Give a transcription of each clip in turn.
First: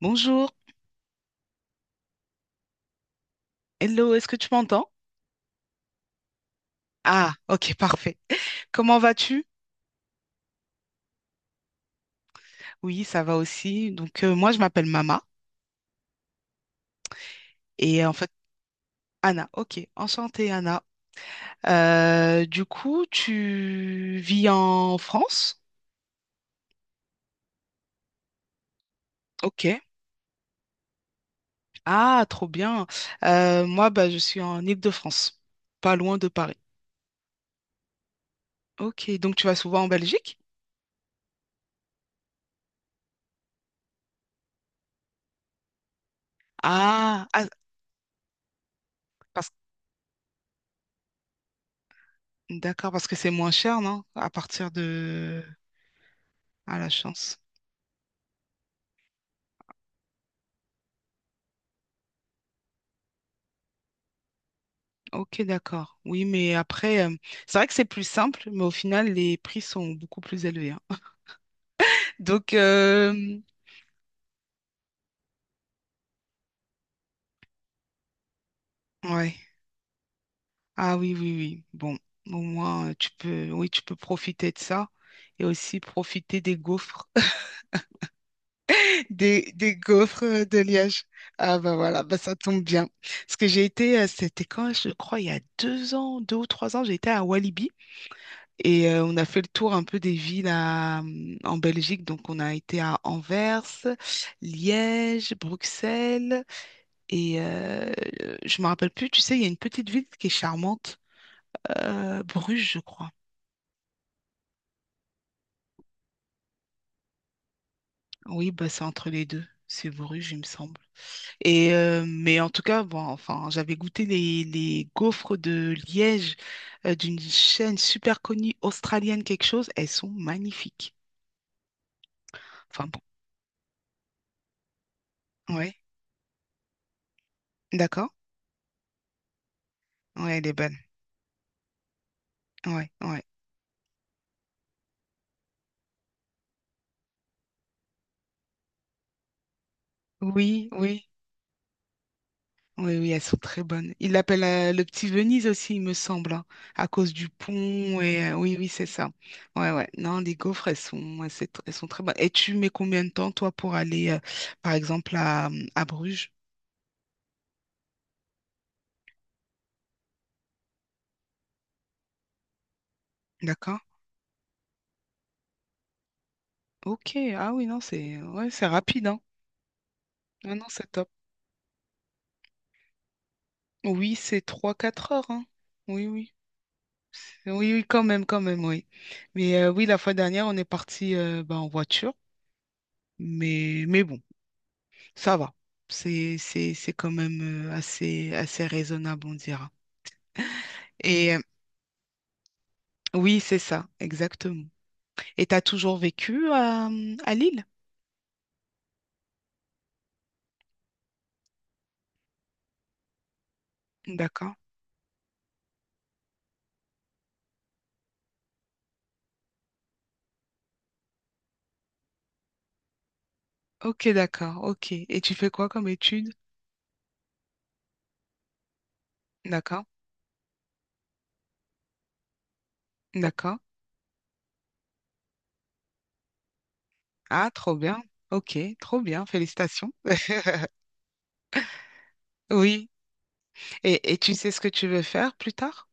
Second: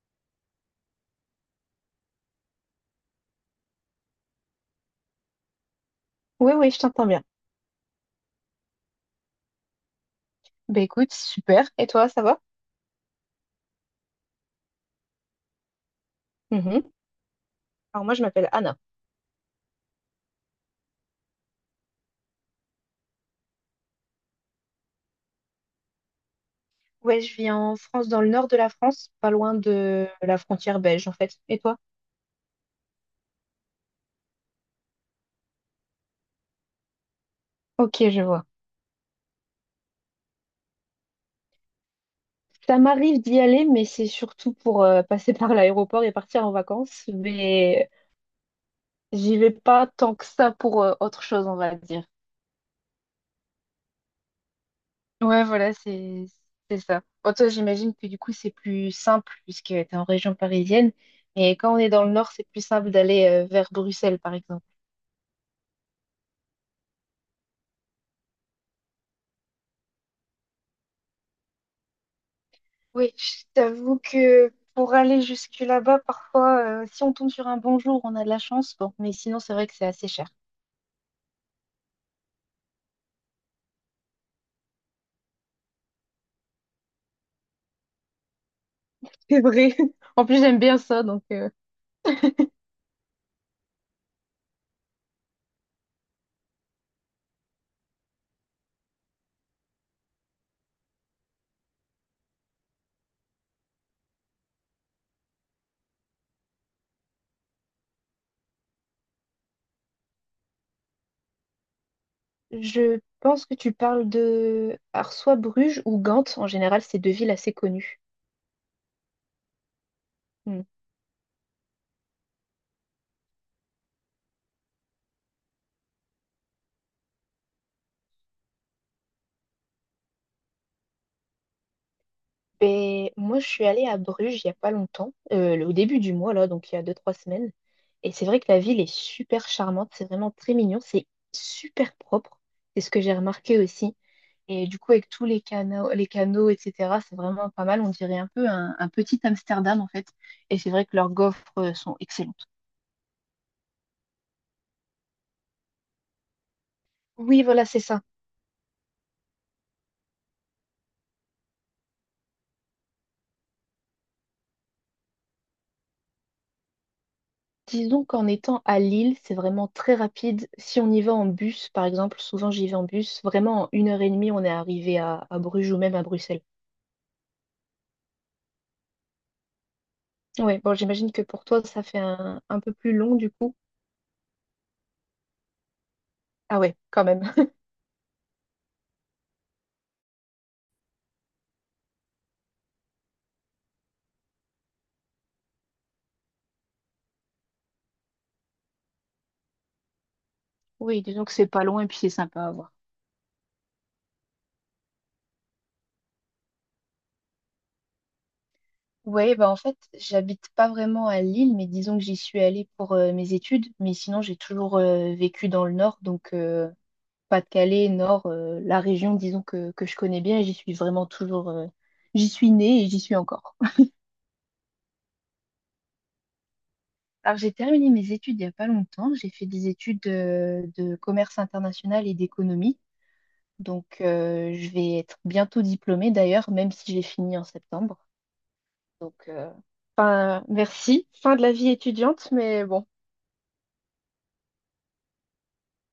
Bonjour, hello, est-ce que tu m'entends? Oui, oui, je t'entends bien. Ah, ok, parfait. Comment vas-tu? Ben écoute, super. Et toi, ça va? Oui, ça va aussi. Moi, je m'appelle Mama Mhm. et Alors en moi, je fait, m'appelle Anna. Anna. Ok, enchantée, Anna. Tu vis en France? Ouais, je vis en France, dans le nord de la France, pas loin Ok. de la frontière belge, en fait. Et toi? Ah, trop bien. Moi, bah, je suis en Île-de-France, pas loin de Paris. Ok, je vois. Ok, donc tu vas souvent en Belgique? Ça m'arrive d'y aller, mais c'est surtout pour passer par l'aéroport et partir en vacances. Ah, ah, Mais j'y vais parce... pas tant que ça pour autre chose, on va dire. d'accord, parce que c'est moins cher, non? À partir de... Ouais, voilà, c'est Ah, c'est la ça. Bon, chance. toi, j'imagine que du coup, c'est plus simple puisque tu es en région parisienne. Et quand on est dans le nord, c'est plus simple d'aller vers Bruxelles, par exemple. Ok, d'accord. C'est vrai que c'est plus simple, mais au final, les prix sont beaucoup plus élevés, hein. Donc, Oui, euh, je t'avoue que pour aller jusque là-bas, parfois, si on tombe sur un bon jour, on a de la chance. Bon, mais ouais. sinon, c'est vrai que c'est assez cher. Ah oui, oui, oui. Bon, au moins, tu peux, oui, tu peux profiter de ça et aussi profiter des gaufres, C'est des vrai. gaufres En plus, de j'aime bien Liège. ça, donc. Ah bah voilà, bah ça tombe bien. Parce que j'ai été, c'était quand, je crois, il y a deux ans, deux ou trois ans, j'ai été à Walibi. Et on a fait le tour un peu des villes à, en Belgique. Donc, on a été à Anvers, Liège, Bruxelles. Et euh, je me rappelle plus, tu sais, il y a une petite ville qui est charmante, Bruges, je Je crois. pense que tu parles de alors soit Bruges ou Gand. En général, c'est deux villes assez connues. Oui, bah, c'est entre les deux. C'est Bruges, il me Hmm. semble. Et, mais en tout cas, bon, enfin, j'avais goûté les gaufres de Liège d'une chaîne super connue australienne, quelque chose. Elles sont magnifiques. Enfin bon, Ben, moi, je suis allée à Bruges il y a pas longtemps, au ouais, début du mois, là, donc il y a deux, trois semaines. d'accord. Et c'est vrai que la ville est super charmante, c'est vraiment Ouais, elle est très bonne. mignon, c'est super propre. C'est Ouais, ce que j'ai ouais. remarqué aussi. Et du coup, avec tous les canaux, etc., c'est vraiment pas mal. On dirait un peu un petit Amsterdam, en fait. Et Oui, c'est vrai que oui, leurs gaufres sont excellentes. oui, oui, elles sont très bonnes. Ils l'appellent le petit Venise aussi, il me semble, hein, à cause du Oui, voilà, c'est pont. ça. Et, oui, oui, c'est ça. Ouais, ouais. Non, les gaufres, elles sont, ouais, elles sont très bonnes. Et tu mets combien de temps, toi, pour aller, par exemple, à Bruges? Disons qu'en étant à Lille, c'est vraiment très rapide. Si on y va en bus, par exemple, souvent j'y vais en bus, vraiment en D'accord? une heure et demie, on est arrivé à Bruges ou même à Bruxelles. Ok. Ah oui, non, c'est ouais, c'est rapide, hein. Non, Oui, non, bon, c'est top. j'imagine que pour toi, ça fait un peu plus long du coup. Oui, c'est trois quatre heures, hein. Oui, oui. Ah ouais, quand même. Oui, oui, quand même, oui. Oui, la fois dernière, on est parti ben, en voiture. Mais bon. Ça va. C'est quand même assez, assez raisonnable, on dira. Oui, disons que Et c'est pas loin et puis c'est sympa à voir. oui, c'est ça, exactement. Et t'as toujours vécu à Lille? Ouais, bah en fait, j'habite pas vraiment à Lille, mais disons que j'y suis allée pour mes études. Mais sinon, j'ai D'accord. toujours vécu dans le nord, donc Pas-de-Calais, nord, la région, disons que je connais bien et j'y suis vraiment toujours. J'y suis née et j'y suis encore. Ok, d'accord, ok. Et tu fais quoi comme étude? Alors, j'ai terminé mes études il y a pas longtemps. J'ai fait des D'accord, études de commerce international et d'économie. d'accord. Donc, je vais être bientôt diplômée d'ailleurs, même si j'ai fini en Ah, trop septembre. bien. Ok, trop Donc, bien, félicitations. Merci. Fin de la vie étudiante, mais bon, Oui. Et tu sais ce que tu veux faire plus tard?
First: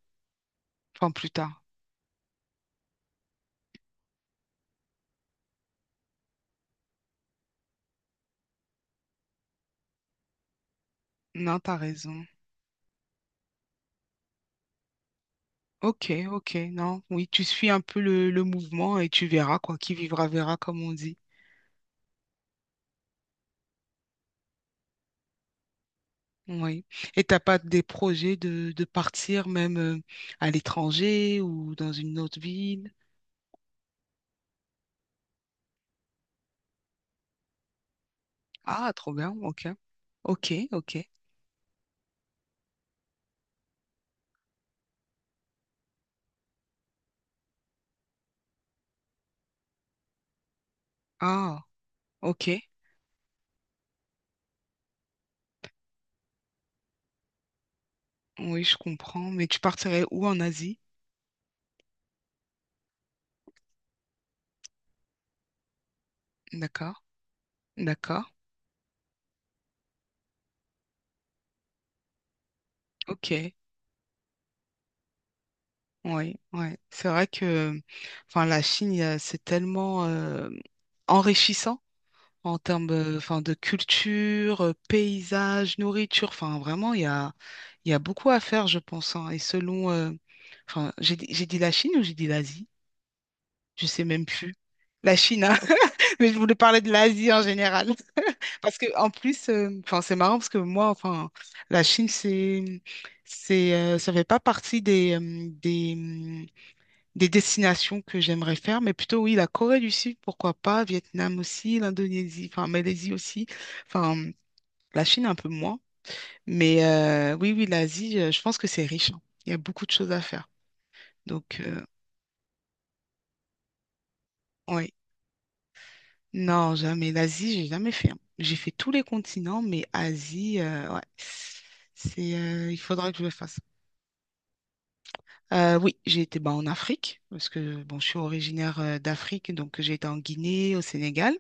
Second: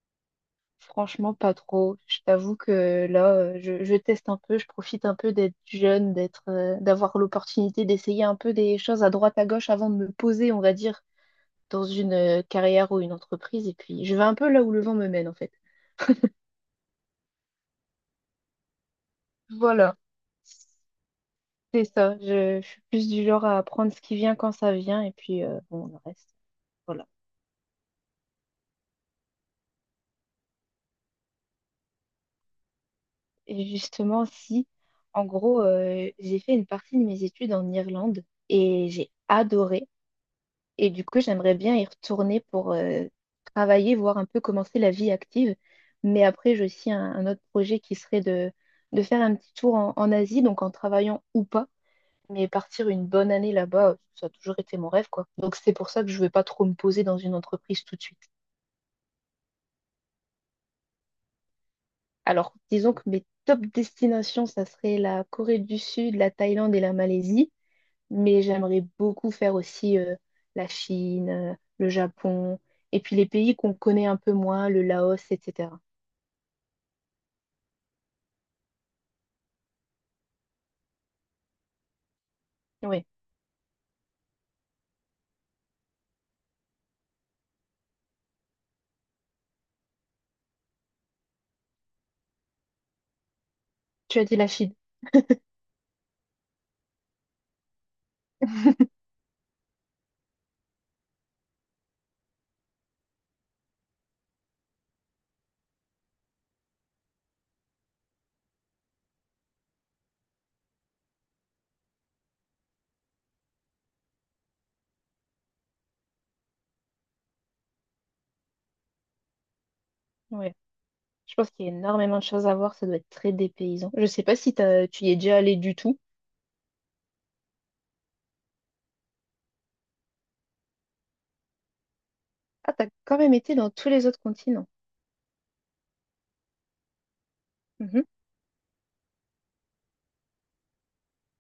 Enfin, plus franchement, pas tard. trop. Je t'avoue que là, je teste un peu, je profite un peu d'être jeune, d'être, d'avoir l'opportunité d'essayer un peu des choses à droite, à gauche avant de me poser, on va dire, Non, t'as dans une raison. Carrière ou une entreprise. Et puis, je vais un peu là où le vent me mène, en fait. Ok, ok, non, oui, tu suis un peu le mouvement et tu verras, quoi. Qui Voilà. vivra, verra, comme on dit. C'est ça. Je suis plus du genre à apprendre ce qui vient quand ça vient, et puis, bon, le reste. Oui. Voilà. Et t'as pas des projets de partir même à l'étranger ou dans une autre ville? Et justement, si. En gros, j'ai fait une partie de mes études en Irlande et Ah, trop j'ai bien. Ok. adoré. Ok, Et ok. du coup, j'aimerais bien y retourner pour travailler, voir un peu commencer la vie active. Mais après, j'ai aussi un autre projet qui serait de faire un petit tour en, en Asie, donc en travaillant ou Ah, pas. Mais ok. partir une bonne année là-bas, ça a toujours été mon rêve, quoi. Donc c'est pour ça que je ne vais pas trop me poser dans une entreprise tout de suite. Oui, je comprends. Mais tu partirais où en Asie? Alors, disons que mes top destinations, ça serait la Corée du Sud, la Thaïlande et la D'accord. Malaisie. D'accord. Mais j'aimerais beaucoup faire aussi la Chine, le Japon, et puis les Ok. pays qu'on connaît un peu moins, le Laos, etc. Oui, oui. C'est vrai que enfin, la Chine, il y a- c'est tellement enrichissant en termes Oui, enfin, de culture, paysage, nourriture. Enfin, vraiment, il y a beaucoup à faire, je pense, hein. Enfin, j'ai dit la Chine ou j'ai dit l'Asie? Je sais tu même as dit la plus. Chine. La Chine, hein. Mais je voulais parler de l'Asie en général. Parce que en plus, enfin, c'est marrant parce que moi, enfin, la Chine, ça fait pas partie des, des destinations que j'aimerais faire, mais plutôt oui, la Corée du Sud, pourquoi pas, Vietnam aussi, l'Indonésie, enfin Malaisie aussi, enfin la Chine un peu moins, mais oui, oui, l'Asie, je pense que c'est riche, hein. Il y a beaucoup de choses à Oui, faire. je pense Donc, qu'il y a énormément de choses à voir, ça doit être très dépaysant. Je sais pas si oui, tu y es déjà allé du tout. non, jamais. L'Asie, j'ai jamais fait, hein. J'ai fait tous les continents, mais Asie, ouais, Ah, il t'as faudra que quand je le même été fasse. dans tous les autres continents. Oui, j'ai été bah, en Afrique, parce que bon, Mhm. je suis originaire d'Afrique, donc j'ai été en Guinée, au Sénégal.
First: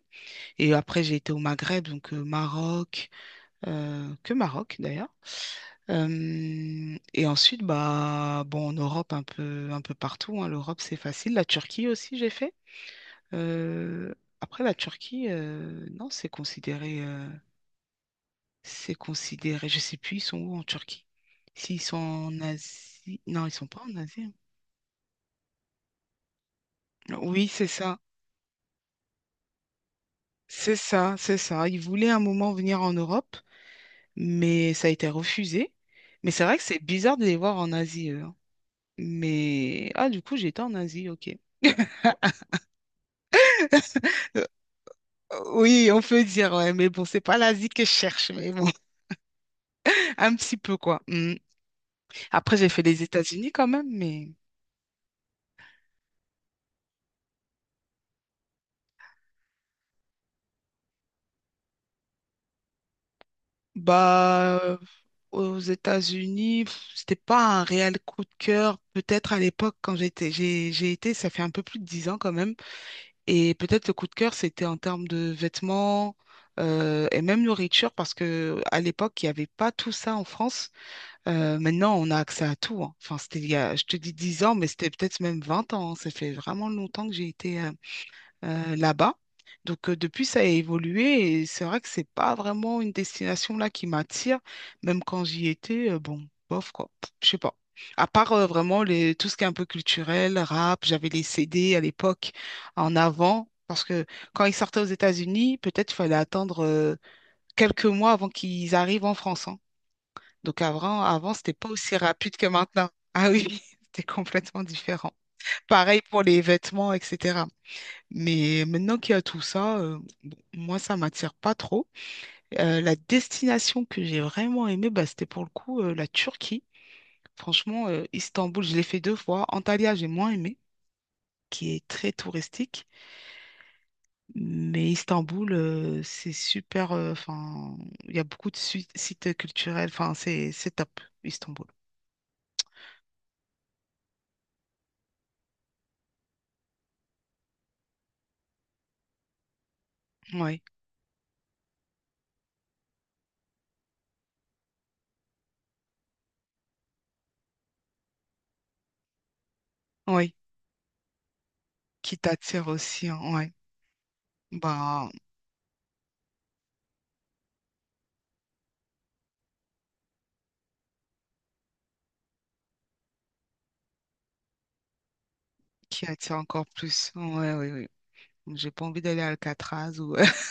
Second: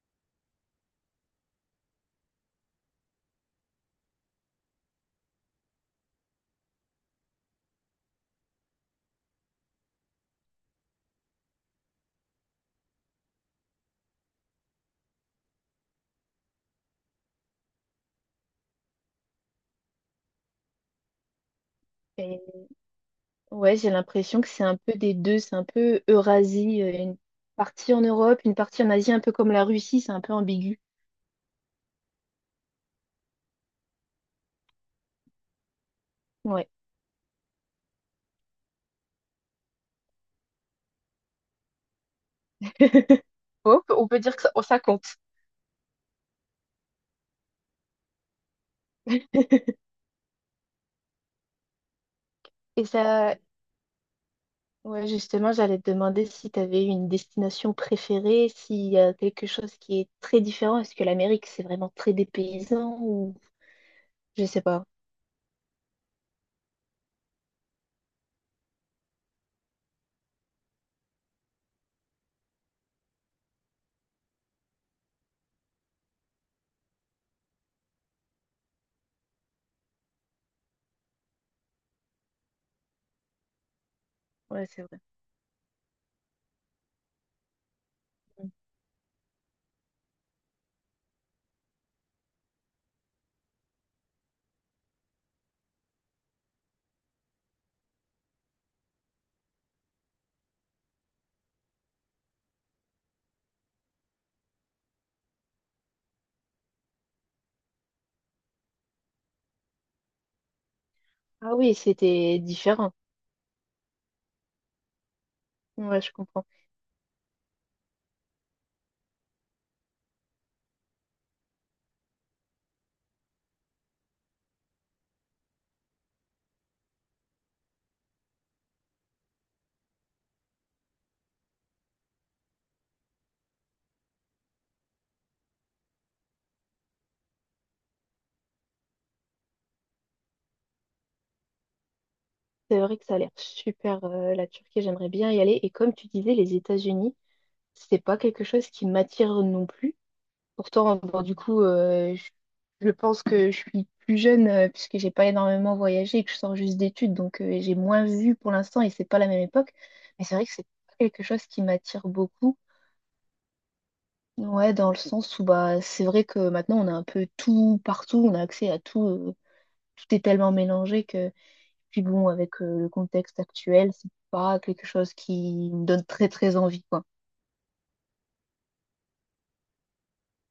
Et après, j'ai été au Maghreb, donc Maroc, que Maroc d'ailleurs. Et ensuite, bah, bon, en Europe, un peu partout, hein. L'Europe, c'est facile. La Turquie aussi, j'ai fait. Euh, Après, la Turquie, non, c'est considéré. Je sais plus, ils sont où en Turquie? S'ils sont en Et Asie, non, ils sont ouais, pas j'ai en Asie, hein. l'impression que c'est un peu des deux, c'est un peu Eurasie, une Oui, partie en Europe, une partie en Asie, un peu comme la Russie, c'est un peu ambigu. C'est ça. Ils voulaient un moment venir en Europe, mais ça a été refusé. Mais c'est vrai que Ouais. c'est bizarre de les voir en Asie, eux, hein. Mais ah, du coup, j'étais en Asie, ok. On peut dire que ça compte. Oui, on peut dire, ouais, mais bon, c'est pas l'Asie que je cherche, mais bon, un petit peu quoi. Mm. Après, j'ai fait Et les ça, États-Unis quand même, mais ouais, justement, j'allais te demander si tu avais une destination préférée, s'il y a quelque chose qui est très différent. Est-ce que l'Amérique, c'est vraiment très dépaysant ou je bah sais pas. aux États-Unis, pff, c'était pas un réel coup de cœur. Peut-être à l'époque quand j'étais, j'ai été, ça fait un peu plus de dix ans quand même. Et peut-être le coup de cœur, c'était en termes de vêtements et même nourriture, parce que à l'époque, il n'y avait pas tout ça en France. Maintenant, on a accès à tout, hein. Enfin, c'était il y a, je te dis 10 ans, Ouais, mais c'est c'était vrai. peut-être même 20 ans, hein. Ça fait vraiment longtemps que j'ai été Mm. Là-bas. Donc depuis, ça a évolué et c'est vrai que c'est pas vraiment une destination là qui m'attire. Même quand j'y étais, bon, bof quoi, pff, je sais pas. À part vraiment les, tout ce qui est un peu culturel, rap, j'avais les CD à l'époque en avant. Parce que quand ils sortaient aux États-Unis, peut-être il fallait attendre quelques mois avant qu'ils arrivent en France, hein. Donc avant, c'était Ah pas oui, aussi rapide c'était que maintenant. différent. Ah oui, c'était complètement différent. Ouais, Pareil je pour les comprends. vêtements, etc. Mais maintenant qu'il y a tout ça, bon, moi, ça m'attire pas trop. La destination que j'ai vraiment aimée, bah, c'était pour le coup la Turquie. Franchement, Istanbul, je l'ai fait deux fois. Antalya, j'ai moins aimé, qui est très touristique. Mais Istanbul, c'est super. Enfin, il y a beaucoup de sites culturels. Enfin, c'est top, Istanbul. C'est vrai que ça a l'air super, la Turquie, j'aimerais bien y aller. Et comme tu disais, les États-Unis, c'est pas quelque chose qui m'attire non plus. Oui, Pourtant, bon, du coup, je pense que je suis plus jeune puisque j'ai pas énormément voyagé et que je sors juste d'études, donc j'ai moins vu pour l'instant et c'est pas la même époque. Mais c'est oui. vrai que c'est pas quelque chose qui m'attire Qui beaucoup. t'attire aussi, hein, ouais. Ouais, dans le Bah, sens où bah c'est vrai que maintenant on a un peu tout partout, on a accès à tout, tout est tellement mélangé que puis bon, avec le contexte actuel, c'est pas quelque chose qui me donne qui très attire très encore envie, quoi. plus. Ouais, oui, oui. J'ai pas envie d'aller à Alcatraz ou.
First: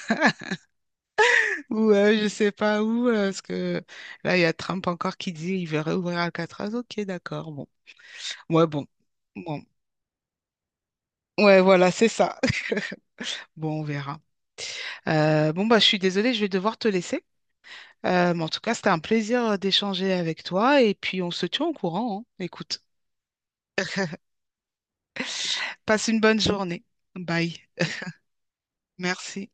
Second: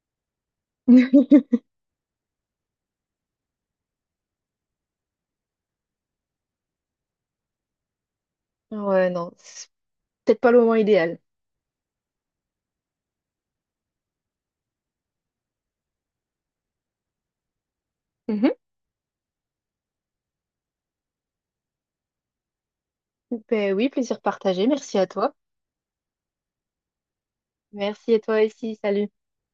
Ouais, je sais pas où, parce que là, il y a Trump encore qui dit il veut réouvrir Alcatraz. Ok, d'accord, bon. Ouais, bon. Ouais, non, Bon. c'est peut-être pas le moment idéal. Ouais, voilà, c'est ça. Bon, on verra. Bon, bah, je suis désolée, je vais devoir te laisser. Mais en tout cas, c'était un plaisir d'échanger avec toi et puis on se tient au courant, hein. Écoute, Ben oui, plaisir partagé. Merci à toi. passe une bonne journée. Bye. Merci à toi aussi. Salut. Merci.